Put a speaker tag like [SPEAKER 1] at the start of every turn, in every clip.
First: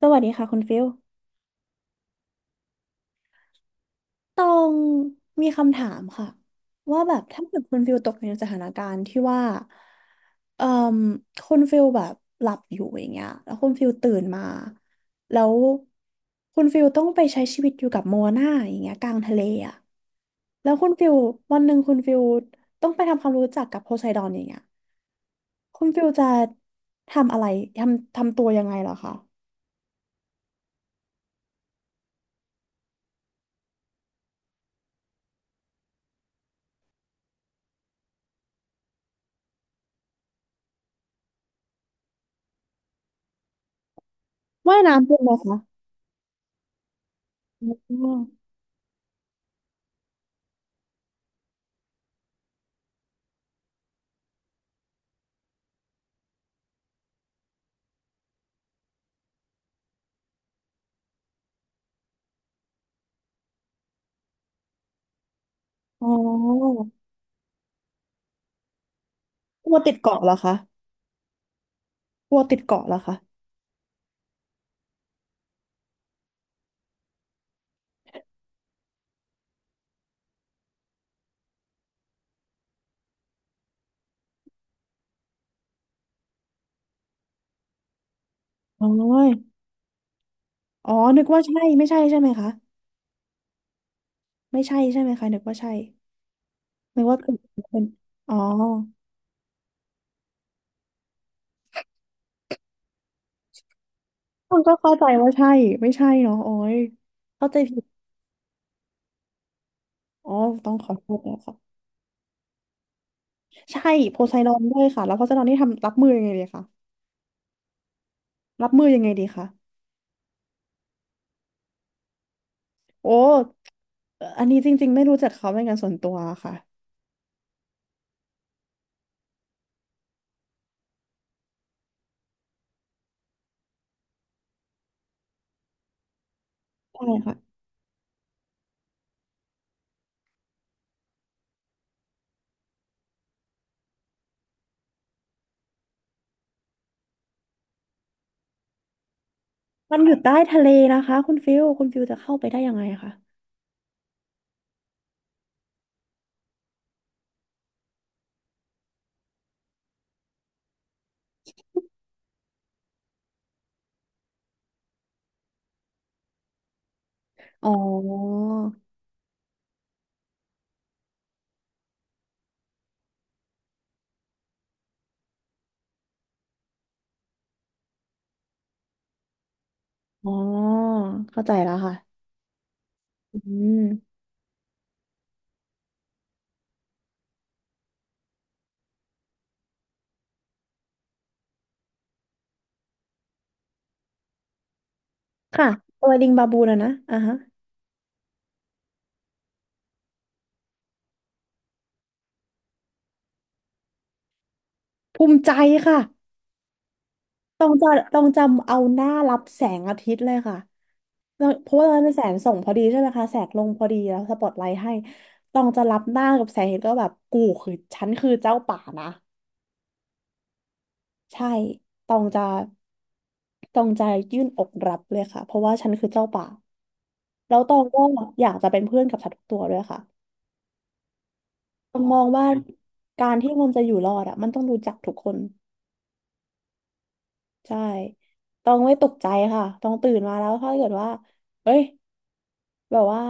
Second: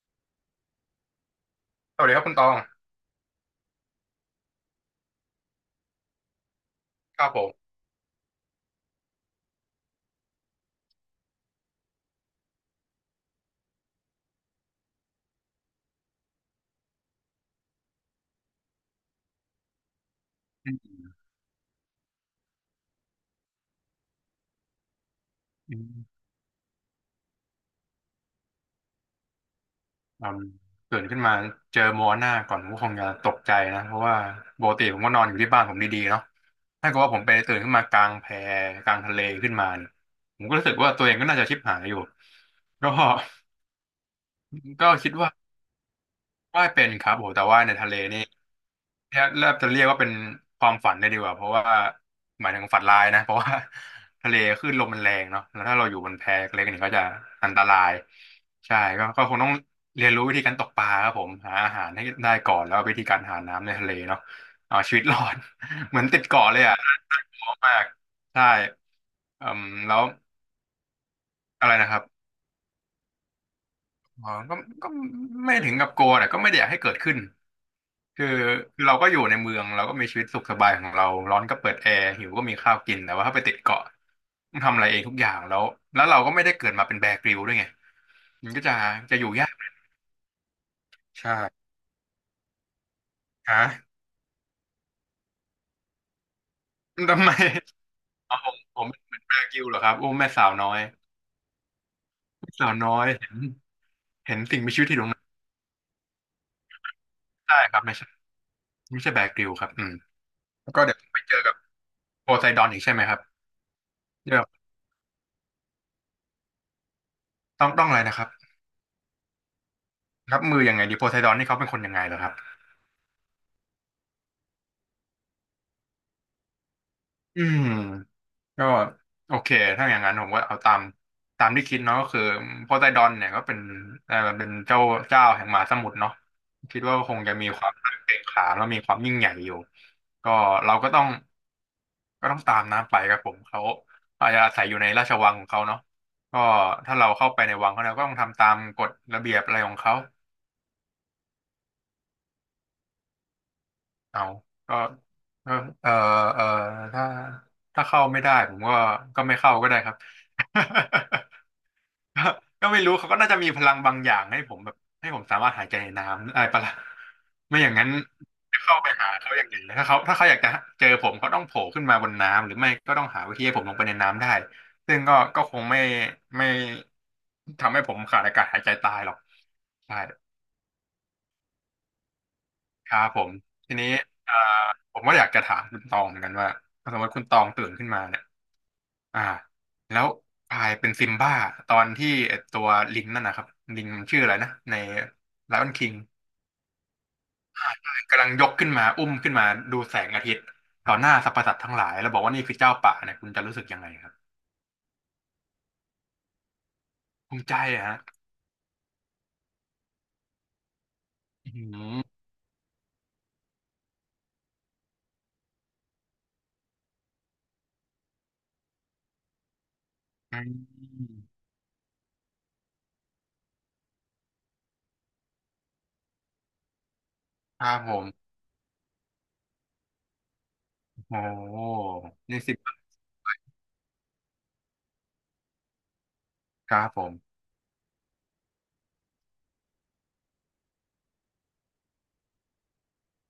[SPEAKER 1] สวัสดีค่ะคุณฟิล
[SPEAKER 2] สวัสดีครับคุณตอง
[SPEAKER 1] ตองมีคำถามค่ะว่าแบ
[SPEAKER 2] ค
[SPEAKER 1] บ
[SPEAKER 2] รับผ
[SPEAKER 1] ถ้า
[SPEAKER 2] ม
[SPEAKER 1] เกิดคุณฟิลตกอยู่ในสถานการณ์ที่ว่าเอ่อคุณฟิลแบบหลับอยู่อย่างเงี้ยแล้วคุณฟิลตื่นมาแล้วคุณฟิลต้องไปใช้ชีวิตอยู่กับโมนาอย่างเงี้ยกลางทะเลอ่ะแล้
[SPEAKER 2] อื
[SPEAKER 1] ว
[SPEAKER 2] ม
[SPEAKER 1] คุ
[SPEAKER 2] อื
[SPEAKER 1] ณ
[SPEAKER 2] ม
[SPEAKER 1] ฟิลวันหนึ่งคุณฟิลต้องไปทำความรู้จักกับโพไซดอนอย่างเงี้ยคุณฟิลจะทำอะไรทำตัวยังไงเหรอคะ
[SPEAKER 2] อืมตื่นขึ้นมาเจอมัวหน้าก่อนผมก็คงจะตกใจนะเพราะว่าปกติผมก็นอนอยู่ที่บ้านผมดีๆเนาะถ้าเกิดว่าผมไปตื่นขึ้นมากลางแพกลางทะเลขึ้นมาเนี่ยผมก็รู้สึกว่าตัวเองก็น่าจะชิบหายอยู่ก็
[SPEAKER 1] ว่าย
[SPEAKER 2] ก็
[SPEAKER 1] น้ำ
[SPEAKER 2] คิด
[SPEAKER 1] เป็นไห
[SPEAKER 2] ว่า
[SPEAKER 1] มคะ
[SPEAKER 2] ว่ายเป็นครับโหแต่ว่าในทะเล
[SPEAKER 1] อ๋
[SPEAKER 2] นี่
[SPEAKER 1] อ
[SPEAKER 2] แทบแทบจะเรียกว่าเป็นความฝันได้ดีกว่าเพราะว่าหมายถึงฝันร้ายนะเพราะว่า ทะเลคลื่นลมมันแรงเนาะแล้วถ้าเราอยู่บนแพเล็กนี่ก็จะอันตรายใช่ก็ก็คงต้องเรียนรู้วิธีการตกปลาครับผมหาอาหารให้ได้ก่อนแล้ววิธีการหาน้ำในทะเลเนาะเอาชีวิตรอด เหมือ
[SPEAKER 1] อ๋
[SPEAKER 2] นติดเกาะเลยอ่ะ
[SPEAKER 1] อ
[SPEAKER 2] น่ากลัวมากใช่เอม
[SPEAKER 1] กลัวติ
[SPEAKER 2] แล้
[SPEAKER 1] ด
[SPEAKER 2] ว
[SPEAKER 1] เกาะเหรอคะ
[SPEAKER 2] อะไรนะครับ
[SPEAKER 1] กลัวติดเกาะเหรอคะ
[SPEAKER 2] อ๋อก็ก็ไม่ถึงกับกลัวแต่ก็ไม่ได้อยากให้เกิดขึ้นคือคือเราก็อยู่ในเมืองเราก็มีชีวิตสุขสบายของเราร้อนก็เปิดแอร์หิวก็มีข้าวกินแต่ว่าถ้าไปติดเกาะต้องทำอะไรเองทุกอย่างแล้วแล้วเราก็ไม่ได้เกิดมาเป็นแบร์กริลด้วยไงมันก็จะ
[SPEAKER 1] อ๋
[SPEAKER 2] จะอยู่ยา
[SPEAKER 1] อ
[SPEAKER 2] ก
[SPEAKER 1] อ๋อนึก
[SPEAKER 2] ใช่
[SPEAKER 1] ว่าใช่ไม่ใช่ใช่ไหมคะ
[SPEAKER 2] ฮะ
[SPEAKER 1] ไม่ใช่ใช่ไหมคะนึกว่าใช่นึกว่า
[SPEAKER 2] ทำ
[SPEAKER 1] เป็
[SPEAKER 2] ไม
[SPEAKER 1] นเป็นอ๋
[SPEAKER 2] อ๋
[SPEAKER 1] อ
[SPEAKER 2] อผมเป็นแบร์กริลเหรอครับโอ้แม่สาวน้อยแม่สาวน้อยเห็นเห็น
[SPEAKER 1] ต้อ
[SPEAKER 2] สิ่
[SPEAKER 1] ง
[SPEAKER 2] งมี
[SPEAKER 1] ก็
[SPEAKER 2] ชีวิต
[SPEAKER 1] เข้า
[SPEAKER 2] ที่อยู่
[SPEAKER 1] ใจ
[SPEAKER 2] ตรงนั้น
[SPEAKER 1] ว่าใช่ ไม่ใช่เนาะโอ้ยเข้า
[SPEAKER 2] ได้
[SPEAKER 1] ใจ
[SPEAKER 2] ค
[SPEAKER 1] ผิ
[SPEAKER 2] รับ
[SPEAKER 1] ด
[SPEAKER 2] ไม่ใช่ไม่ใช่แบร์กริลครับอืม
[SPEAKER 1] อ๋อต้
[SPEAKER 2] แล้
[SPEAKER 1] อ
[SPEAKER 2] ว
[SPEAKER 1] ง
[SPEAKER 2] ก็
[SPEAKER 1] ขอ
[SPEAKER 2] เดี๋ยว
[SPEAKER 1] โท
[SPEAKER 2] ไป
[SPEAKER 1] ษ
[SPEAKER 2] เจ
[SPEAKER 1] นะ
[SPEAKER 2] อกั
[SPEAKER 1] คะ
[SPEAKER 2] บโพไซดอนอีกใช่ไหมครับ
[SPEAKER 1] ใช่โพไซ
[SPEAKER 2] เดี๋ยว
[SPEAKER 1] ดอนด้วยค่ะแล้วโพไซดอนนี่ทำรับมือยังไงดีคะ
[SPEAKER 2] ต้องอะไรนะครับ
[SPEAKER 1] รับมือยังไงดีคะ
[SPEAKER 2] รับมือยังไงดีโพไซดอนนี่เขาเป็นคนยังไงเหรอครับ
[SPEAKER 1] โอ้อันนี้จริงๆไม่รู้จักเขาเป็นการส่วนตัวค่ะ
[SPEAKER 2] อืมก็โอเคถ้าอย่างนั้นผมก็เอาตามตามที่คิดเนาะก็คือโพไซดอนเนี่ยก็เป็นเป็นเจ้าเจ้าแห่งมหาสมุทรเนาะคิดว่า
[SPEAKER 1] ใช่
[SPEAKER 2] คงจะ
[SPEAKER 1] ค่ะ
[SPEAKER 2] มีความเก่งขามแล้วมีความยิ่งใหญ่อยู่ก็เราก็ต้องก็ต้องตามน้ำไปครับผมเขาอาจจะอาศัยอยู่ในราชวังของเขาเนาะก็ถ้าเราเข้าไปในวังเขาเราก็ต้องทำตามกฎระเบียบอะไรของเขา
[SPEAKER 1] มันอยู่ใต้ทะเลนะคะคุณฟิลคุณฟิลจะเข้าไปได้ยังไงคะ
[SPEAKER 2] เอาก็ก็เออเออถ้าถ้าเข้าไม่ได้ผมก็ก็ไม่เข้าก็ได้ครับ ก็ก็ไม่รู้เขาก็น่าจะมีพลังบางอย่างให้ผมแบบให้ผมสามารถหายใจในน้ำอะไรปะล่ะไม่อ
[SPEAKER 1] อ๋อ
[SPEAKER 2] ย่างนั้นจะเข้าไปหาเขาอย่างไงถ้าเขาถ้าเขาอยากจะ เจอผม เขาต้องโผล่ขึ้นมาบนน้ำ หรือไม่ก็ต้องหาวิธีให้ผมลงไปในน้ำได้ซึ่งก็ก็คงไม่ไม่ทำให้ผมขาดอากาศหายใจตายหรอกใช่
[SPEAKER 1] อ๋อเข้าใจแล้วค่ะ
[SPEAKER 2] ครับผม
[SPEAKER 1] อื
[SPEAKER 2] ทีนี้
[SPEAKER 1] ม
[SPEAKER 2] เอ่อผมก็อยากจะถามคุณตองเหมือนกันว่าถ้าสมมติคุณตองตื่นขึ้นมาเนี่ยอ่าแล้วกลายเป็นซิมบ้าตอนที่ไอ้ตัวลิงนั่นนะครับลิงมันชื่ออะไรนะใน
[SPEAKER 1] ค่ะ
[SPEAKER 2] Lion King
[SPEAKER 1] ตัวลิงบาบูนะนะอ่าฮะ
[SPEAKER 2] กำลังยกขึ้นมาอุ้มขึ้นมาดูแสงอาทิตย์ต่อหน้าสรรพสัตว์ทั้งหลายแล้วบอกว่านี่คือเจ้าป่าเนี่ยคุณจะรู้สึกยังไงครับ
[SPEAKER 1] ภูมิใจค่ะ
[SPEAKER 2] ภูมิใจ
[SPEAKER 1] ต้อง
[SPEAKER 2] อะ
[SPEAKER 1] จะ
[SPEAKER 2] ฮะ
[SPEAKER 1] ต้องจำเอาหน้ารับแสงอาทิตย์เลยค่ะแล้ว
[SPEAKER 2] อื
[SPEAKER 1] เพราะว่าตอนนั้นเป็น
[SPEAKER 2] ม
[SPEAKER 1] แสงส่องพอดีใช่ไหมคะแสงลงพอดีแล้วสปอตไลท์ให้ต้องจะรับหน้ากับแสงเห็นก็แบบกูคือฉันคือเจ้าป่านะใช่ต้องจะต้องจะยื่นอกรับเลยค่ะเพราะว่าฉันคือเจ้าป่าแล้ว
[SPEAKER 2] ค
[SPEAKER 1] ต
[SPEAKER 2] รั
[SPEAKER 1] อ
[SPEAKER 2] บ
[SPEAKER 1] ง
[SPEAKER 2] ผ
[SPEAKER 1] ก็
[SPEAKER 2] ม
[SPEAKER 1] อยากจะเป็นเพื่อนกับสัตว์ทุกตัวด้วยค่ะ
[SPEAKER 2] โอ้โห
[SPEAKER 1] ต้องมอง
[SPEAKER 2] นี่
[SPEAKER 1] ว่า
[SPEAKER 2] สิบ
[SPEAKER 1] การที่มันจะอยู่รอดอ่ะมันต้องรู้จักทุกคน
[SPEAKER 2] ครับผม
[SPEAKER 1] ใช่ต้องไม่ตกใจค่ะต้องตื่นมาแล้วถ้าเกิดว่าเอ้ยแบบว่า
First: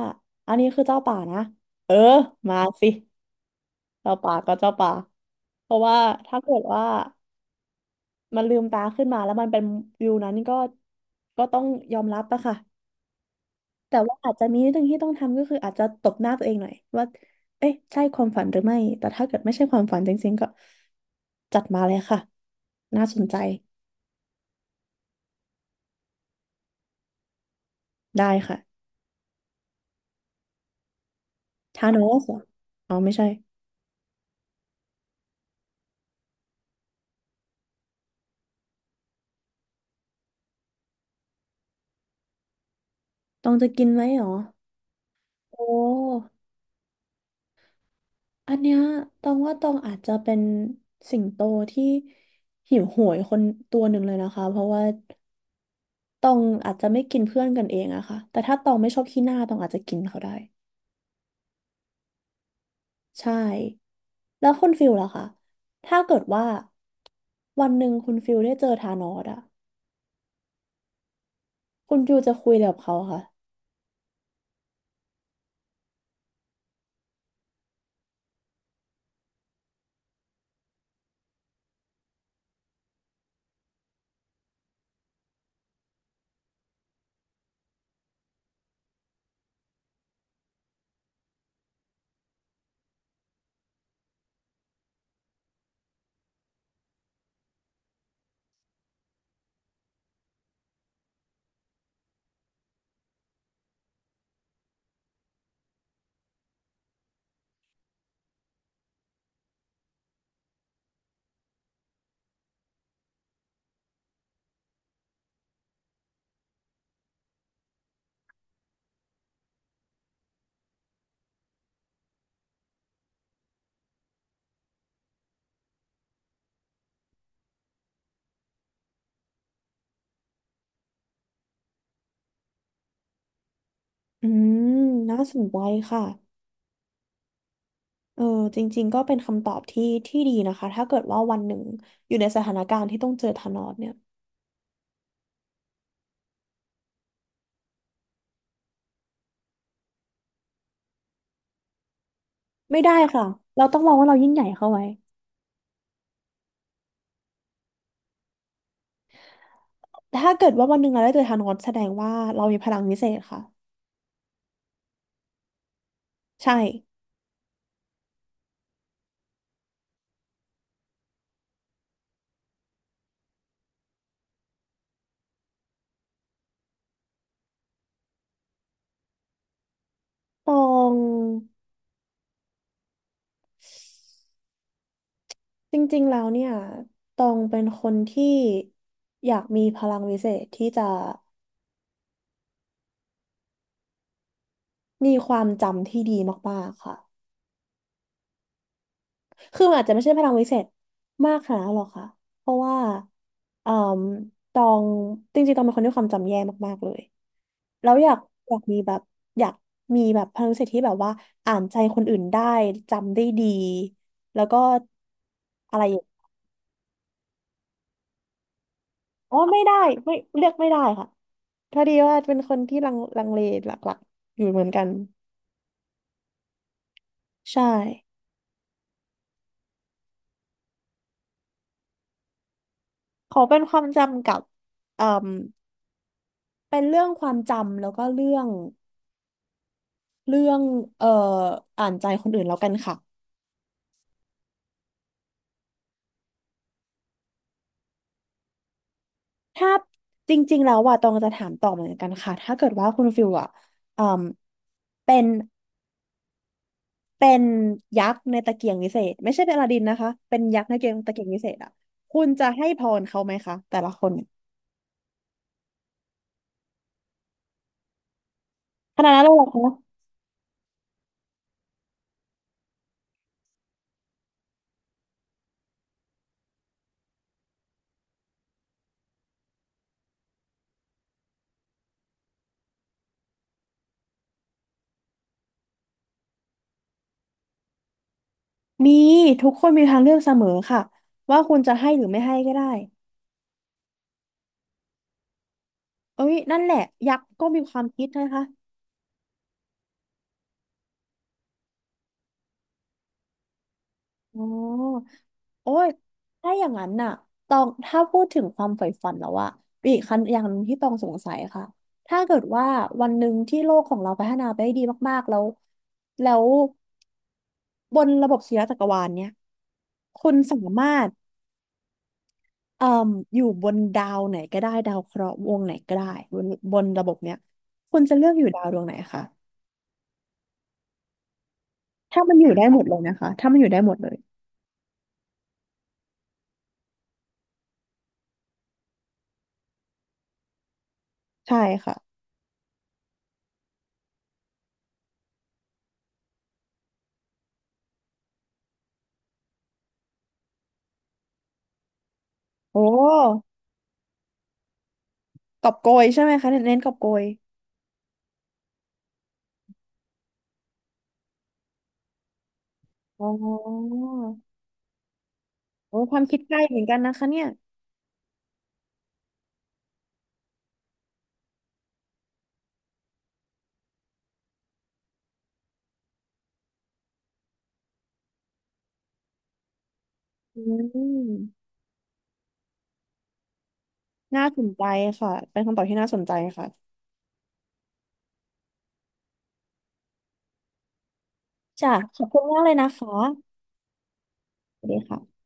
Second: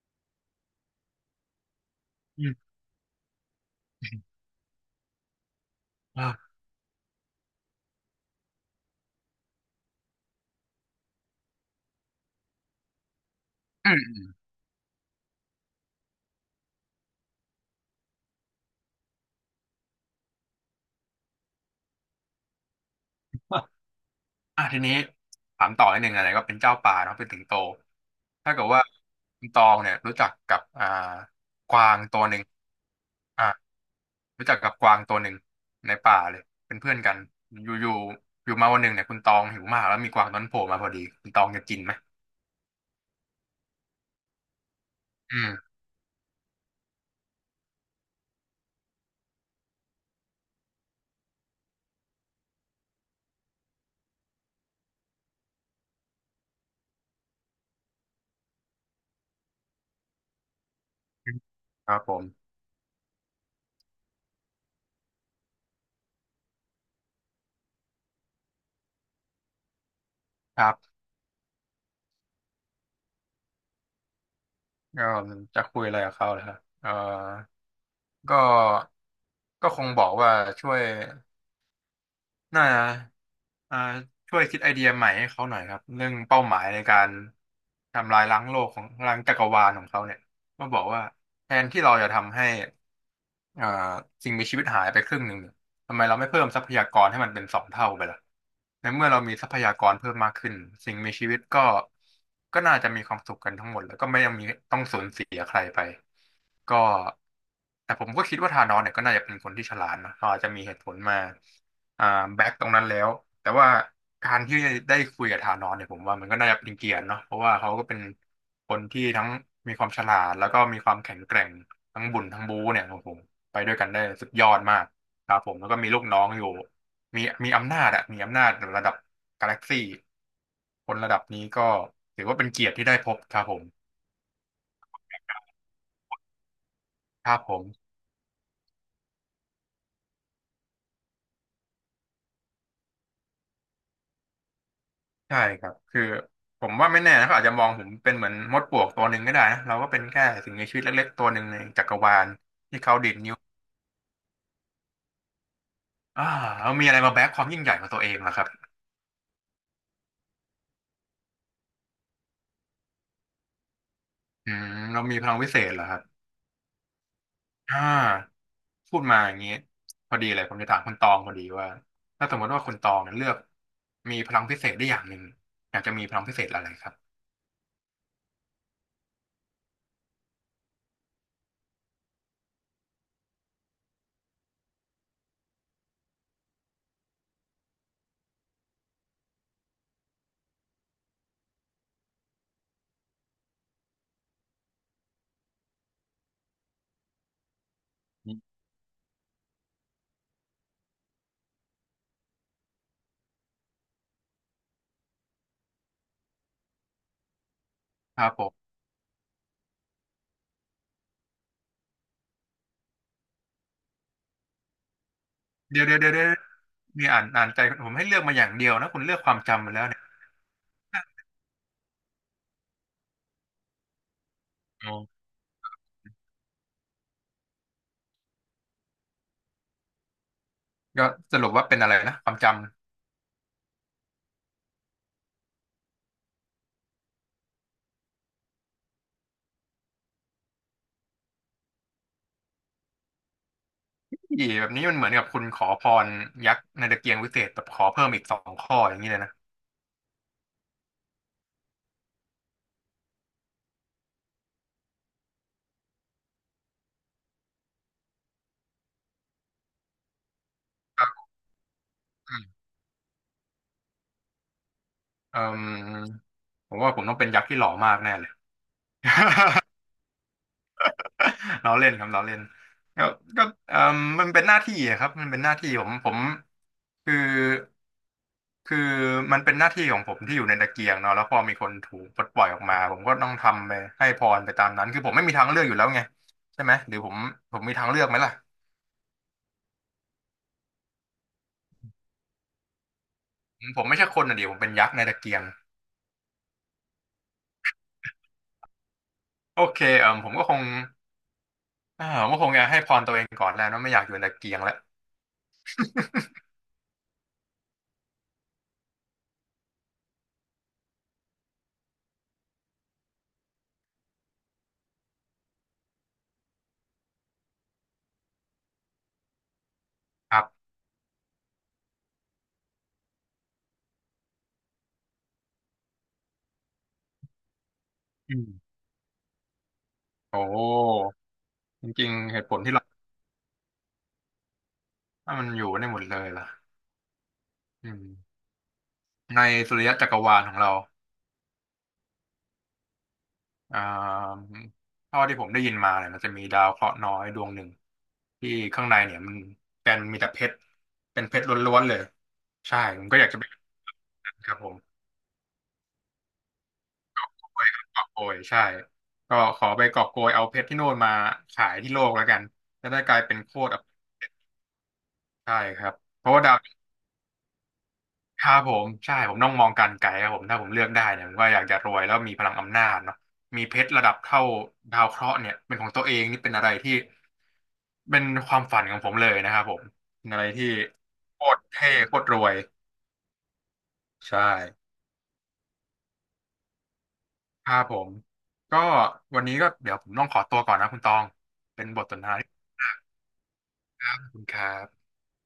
[SPEAKER 1] อันนี้คือเจ้าป่านะเออ
[SPEAKER 2] อืม
[SPEAKER 1] มาสิเจ้าป่าก็เจ้าป่าเพราะว่า ถ้า
[SPEAKER 2] อา
[SPEAKER 1] เกิดว่ามันลืมตาขึ้นมาแล้วมันเป็นวิวนั้นก็ก็ต้องยอมรับอะค่ะ
[SPEAKER 2] อื
[SPEAKER 1] แต่ว่า
[SPEAKER 2] ม
[SPEAKER 1] อาจจะมีนิดนึงที่ต้องทำก็คืออาจจะตบหน้าตัวเองหน่อยว่าเอ๊ะใช่ความฝันหรือไม่แต่ถ้าเกิดไม่ใช่ความฝันจริงๆก็จัดมาเลยค่ะน่าสนใจ
[SPEAKER 2] อ่ะทีนี้ถามต่อนิดนึงอะไรก็เป็นเจ้าป่าเนาะเป็นสิงโต
[SPEAKER 1] ได้
[SPEAKER 2] ถ้า
[SPEAKER 1] ค่ะ
[SPEAKER 2] เกิดว่าคุณตองเนี่ยรู้จักกับก
[SPEAKER 1] ทา
[SPEAKER 2] วา
[SPEAKER 1] น
[SPEAKER 2] ง
[SPEAKER 1] อ
[SPEAKER 2] ตั
[SPEAKER 1] ส
[SPEAKER 2] ว
[SPEAKER 1] เหร
[SPEAKER 2] ห
[SPEAKER 1] อ
[SPEAKER 2] นึ่ง
[SPEAKER 1] อ๋อไม่ใช่
[SPEAKER 2] อ่ะรู้จักกับกวางตัวหนึ่งในป่าเลยเป็นเพื่อนกันอยู่อยู่อยู่มาวันหนึ่งเนี่ยคุณตองหิวมากแล้วมีกวางตัวนั้นโผล่มาพอดีคุณตองจะกินไหม
[SPEAKER 1] ต้องจะกินไหมเหรอ
[SPEAKER 2] อื
[SPEAKER 1] โอ
[SPEAKER 2] ม
[SPEAKER 1] ้อันเนี้ยตองว่าตองอาจจะเป็นสิงโตที่หิวโหยคนตัวหนึ่งเลยนะคะเพราะว่าตองอาจจะไม่กินเพื่อนกันเองอะค่ะแต่ถ้าตองไม่ชอบขี้หน้าตองอาจจะกินเขาได้
[SPEAKER 2] ครับผม
[SPEAKER 1] ใช่แล้วคุณฟิลล่ะคะถ้าเกิดว่าวันหนึ่งคุณฟิลได้เจอธานอสอะ
[SPEAKER 2] ครับ
[SPEAKER 1] คุณฟิลจะคุยอะไรกับเขาค่ะ
[SPEAKER 2] ก็จะคุยอะไรกับเขาเลยครับเออก็ก็คงบอกว่าช่วย น่าจะอ่าช่วยคิดไอเดียใหม่ให้เขาหน่อยครับ เรื่องเป้าหมายในการทำลายล้างโลกของล้างจักรวาลของเขาเนี่ยก็บอกว่าแทนที่เราจะทำให้ อ่าสิ่งมีชีวิตหายไปครึ่งหนึ่งเนี่ยทำไมเราไม่เพิ่มทรัพยากรให้มันเป็นสองเท่าไปล่ะในเมื่อเรามีทรัพยากรเพิ่มมากขึ้นสิ่งมีชีวิตก็ก็น่าจะมีความสุขกันทั้งหมดแล้วก็ไม่ต้องมีต้องสูญเสียใครไปก็แต่ผมก็คิดว่าธานอสเนี่ยก็น่าจะเป็นคนที่ฉลาดนะเขาอาจจะมีเหตุผลมาอ่าแบ็กตรงนั้นแล้วแต่ว่าการที่ได้คุยกับธานอสเนี่ยผมว่ามันก็น่าจะเป็นเกียรติเนาะเพราะว่าเขาก็เป็นคนที่ทั้งมีความฉลาดแล้วก็มีความแข็งแกร่งทั้งบุญทั้งบูเนี่ยครับผม ไปด้วยกันได้สุดยอดมากครับผมแล้วก็มีลูกน้องอยู่มีอำนาจอะมีอำนาจระดับกาแล็กซี่คนระดับนี้ก็ถือว่าเป็นเกียรติที่ได้พบครับผม
[SPEAKER 1] อืมน่าสนใจค่ะ
[SPEAKER 2] ครับผม
[SPEAKER 1] เออจริงๆก็เป็นคำตอบที่ดีนะคะถ้าเกิดว่าวันหนึ่งอยู่ในสถานการณ์ที่ต้องเจอธานอสเนี่ย
[SPEAKER 2] ใช่ครับคือผมว่าไม่แน่นะเขาอาจจะมองผมเป็นเหมือนมดปลวกตัวหนึ่งก็ได้นะเราก็เป็นแค่สิ่งมีชีวิตเล็กๆตัวหนึ่งในจักรวาล
[SPEAKER 1] ไม่
[SPEAKER 2] ที่
[SPEAKER 1] ได้
[SPEAKER 2] เขาดีด
[SPEAKER 1] ค่ะ
[SPEAKER 2] นิ้ว
[SPEAKER 1] เราต้องมองว่าเรายิ่งใหญ่เข้าไว้
[SPEAKER 2] อ่าแล้วมีอะไรมาแบกความยิ่งใหญ่ของตัวเองล่ะครับ
[SPEAKER 1] ถ้าเกิดว่าวันหนึ่งเราได้เจอธานอสแสดงว่าเรามีพลังวิเศษค่ะ
[SPEAKER 2] อืมเรามีพลังวิเศษเหรอครับ
[SPEAKER 1] ใช่
[SPEAKER 2] อ่า พูดมาอย่างนี้พอดีเลยผมจะถามคุณตองพอดีว่าถ้าสมมติว่าคุณตองเนี่ยเลือกมีพลังพิเศษได้อย่างหนึ่งอยากจะมีพลังพิเศษอะไรครับ
[SPEAKER 1] ตอง จริงๆ แล้วเนี่ย ตองเป็นคนที่อยากมีพลังวิเศษที่จะมีความจำที่ดีมากๆค่ะคือมันอาจจะไม่ใช่พลังวิเศษมากขนาดนั้นหรอกค่ะเพราะว่าเอ่มตองจริงๆตองเป็นคนที่ความจำแย่มากๆ เลย แล้วอยาก
[SPEAKER 2] ครับผ
[SPEAKER 1] อ
[SPEAKER 2] ม
[SPEAKER 1] ยากมีแบบอยากมีแบบพลังวิเศษที่แบบว่าอ่านใจคนอื่นได้จำได้ดีแล้วก็อะ
[SPEAKER 2] เดี๋
[SPEAKER 1] ไร
[SPEAKER 2] ยว
[SPEAKER 1] อ
[SPEAKER 2] เดี๋ยว
[SPEAKER 1] ย่าง
[SPEAKER 2] เดี๋ยวเดี๋ยวมีอ่านใจผมให้เลือกมาอย่างเดียวนะคุณเลือกค
[SPEAKER 1] อ๋
[SPEAKER 2] วา
[SPEAKER 1] อ
[SPEAKER 2] ม
[SPEAKER 1] ไม่
[SPEAKER 2] จำมา
[SPEAKER 1] ได้
[SPEAKER 2] แล้วเนี่ย
[SPEAKER 1] ไม่เลือกไม่ได้ค่ะ พอดีว่าเป็นคนที่ลังเลหลักๆอยู่เหมือนกัน
[SPEAKER 2] อ๋อ
[SPEAKER 1] ใช่
[SPEAKER 2] ก็สรุปว่าเป็นอะไรนะความจำ
[SPEAKER 1] ขอเป็นความจำกับเอ่มเป็นเรื่องความจำแล้วก็เรื่องเอ่ออ่านใจคนอื่นแล้วกันค่ะ
[SPEAKER 2] อีแบบนี้มันเหมือนกับคุณขอพรยักษ์ในตะเกียงวิเศษแบบขอเพิ่มอีกสองข้ออย่างนี้เลยนะ
[SPEAKER 1] ถ้าจริงๆแล้วว่าตองจะถามต่อเหมือนกันค่ะถ้าเกิดว่าคุณฟิลอ่ะเอ่มเป็นเป็นยักษ์ในตะเกียงวิเศษไม่ใช่เป็นอลาดินนะคะเป็นยักษ์ในเกม
[SPEAKER 2] ครั
[SPEAKER 1] ตะเกียง
[SPEAKER 2] บ
[SPEAKER 1] วิเศษอ่ะคุณ
[SPEAKER 2] อื
[SPEAKER 1] จะ
[SPEAKER 2] ม
[SPEAKER 1] ให้พรเขาไหมคะแต่ละคน
[SPEAKER 2] เอ่มผมว่าผมต้องเป็นยักษ์ที่หล่อมากแน่เลย
[SPEAKER 1] ขนาดนั้นเลยเหรอคะ
[SPEAKER 2] เราเล่นครับเราเล่นก็ก็เออมันเป็นหน้าที่อะครับมันเป็นหน้าที่ผมคือคือมันเป็นหน้าที่ของผมที่อยู่ในตะเกียงเนาะแล้วพอมีคนถูกปลดปล่อยออกมาผมก็ต้องทำไปให้พรไปตามนั้นคือผมไม่มีทางเลือกอยู่แล้วไงใช่ไหมหรือผมมีทางเลือกไหมล่ะ
[SPEAKER 1] มีทุกคนมีทางเลือกเสมอค่ะว่าคุณจะให้หรือไม่ให้ก็ได้
[SPEAKER 2] ผมไม่ใช่คนอ่ะดิผมเป็นยักษ์ในตะเกียง
[SPEAKER 1] เอ้ยนั่นแหละยักษ์ก็มีความคิดนะคะ
[SPEAKER 2] โอเคเออผมก็คงจะให้พรตัวเองก่อนแล้วเนอะไม่อยากอยู่ในตะ
[SPEAKER 1] อ๋อ
[SPEAKER 2] เกียงแล้ว
[SPEAKER 1] โอ้ยถ้าอย่างนั้นน่ะตองถ้าพูดถึงความใฝ่ฝันแล้วอะมีอีกคันอย่างหนึ่งที่ตองสงสัยค่ะถ้าเกิดว่าวันหนึ่งที่โลกของเราพัฒนาไปได้ดีมากๆแล้วแล้วบนระบบสุริยะจักรวาลเนี่ยคุ
[SPEAKER 2] ค
[SPEAKER 1] ณ
[SPEAKER 2] รั
[SPEAKER 1] สา
[SPEAKER 2] บ
[SPEAKER 1] มารถเอ่มอยู่บนดาวไหนก็ได้ดาวเคราะห์วงไหนก็ได้บนบนระบบเนี้ยคุณจะเลือก
[SPEAKER 2] อื
[SPEAKER 1] อยู่ดาว
[SPEAKER 2] ม
[SPEAKER 1] ดวงไหนคะ
[SPEAKER 2] โอ้จริง
[SPEAKER 1] ถ้า
[SPEAKER 2] ๆ
[SPEAKER 1] มัน
[SPEAKER 2] เห
[SPEAKER 1] อ
[SPEAKER 2] ตุ
[SPEAKER 1] ยู่
[SPEAKER 2] ผล
[SPEAKER 1] ได้
[SPEAKER 2] ที่
[SPEAKER 1] หม
[SPEAKER 2] เรา
[SPEAKER 1] ดเลยนะคะถ้ามันอยู่ได้หมดเลย
[SPEAKER 2] ถ้ามันอยู่ได้หมดเลยล่ะอืม ในสุริยะจักรวาลของเรา
[SPEAKER 1] ใช่ค่ะ
[SPEAKER 2] อ่าเท่าที่ผมได้ยินมาเนี่ยมันจะมีดาวเคราะห์น้อยดวงหนึ่งที่ข้างในเนี่ยมันเป็นมีแต่เพชรเป็นเพชรล้วนๆเลย
[SPEAKER 1] โอ
[SPEAKER 2] ใช่ผมก็อยากจะ
[SPEAKER 1] ้
[SPEAKER 2] ไปครับผม
[SPEAKER 1] กอบโกยใช่ไหมคะเน้นกอบโกย
[SPEAKER 2] ไปกอบโกยใช่ก็ขอไปกอบโกยเอาเพชรที่โน่นมาขายที่โลกแล้วกันจะได้กลาย
[SPEAKER 1] อ๋
[SPEAKER 2] เป็นโคตรอภิ
[SPEAKER 1] อ
[SPEAKER 2] ใช่ครับ
[SPEAKER 1] โอ้ความ
[SPEAKER 2] เพราะ
[SPEAKER 1] คิด
[SPEAKER 2] ว่า
[SPEAKER 1] ใก
[SPEAKER 2] ดาว
[SPEAKER 1] ล้เหมือนกันนะคะเนี่ย
[SPEAKER 2] ครับผมใช่ผมต้องมองการไกลครับผมถ้าผมเลือกได้เนี่ยผมก็อยากจะรวยแล้วมีพลังอำนาจเนาะมีเพชรระดับเท่าดาวเคราะห์เนี่ยเป็นของตัวเองนี่เป็นอะไรที่เป็นความฝันของผมเลยนะครับผมเป็นอะไร
[SPEAKER 1] อื
[SPEAKER 2] ที่โคตร
[SPEAKER 1] ม
[SPEAKER 2] เท่โคตรรวยใช่
[SPEAKER 1] น่าสนใจค่ะเป็นคำตอบที่น่าสนใจค่ะ
[SPEAKER 2] ครับผมก็วันนี้ก็เดี๋ยวผมต้องขอตัวก่อนนะคุณตองเป็น
[SPEAKER 1] จ้ะ
[SPEAKER 2] บทส
[SPEAKER 1] ข
[SPEAKER 2] น
[SPEAKER 1] อ
[SPEAKER 2] ท
[SPEAKER 1] บ
[SPEAKER 2] นา
[SPEAKER 1] คุณ
[SPEAKER 2] ที่
[SPEAKER 1] มากเลยนะคะ
[SPEAKER 2] ขอบคุณครั
[SPEAKER 1] สวัสดี
[SPEAKER 2] บ
[SPEAKER 1] ค่ะ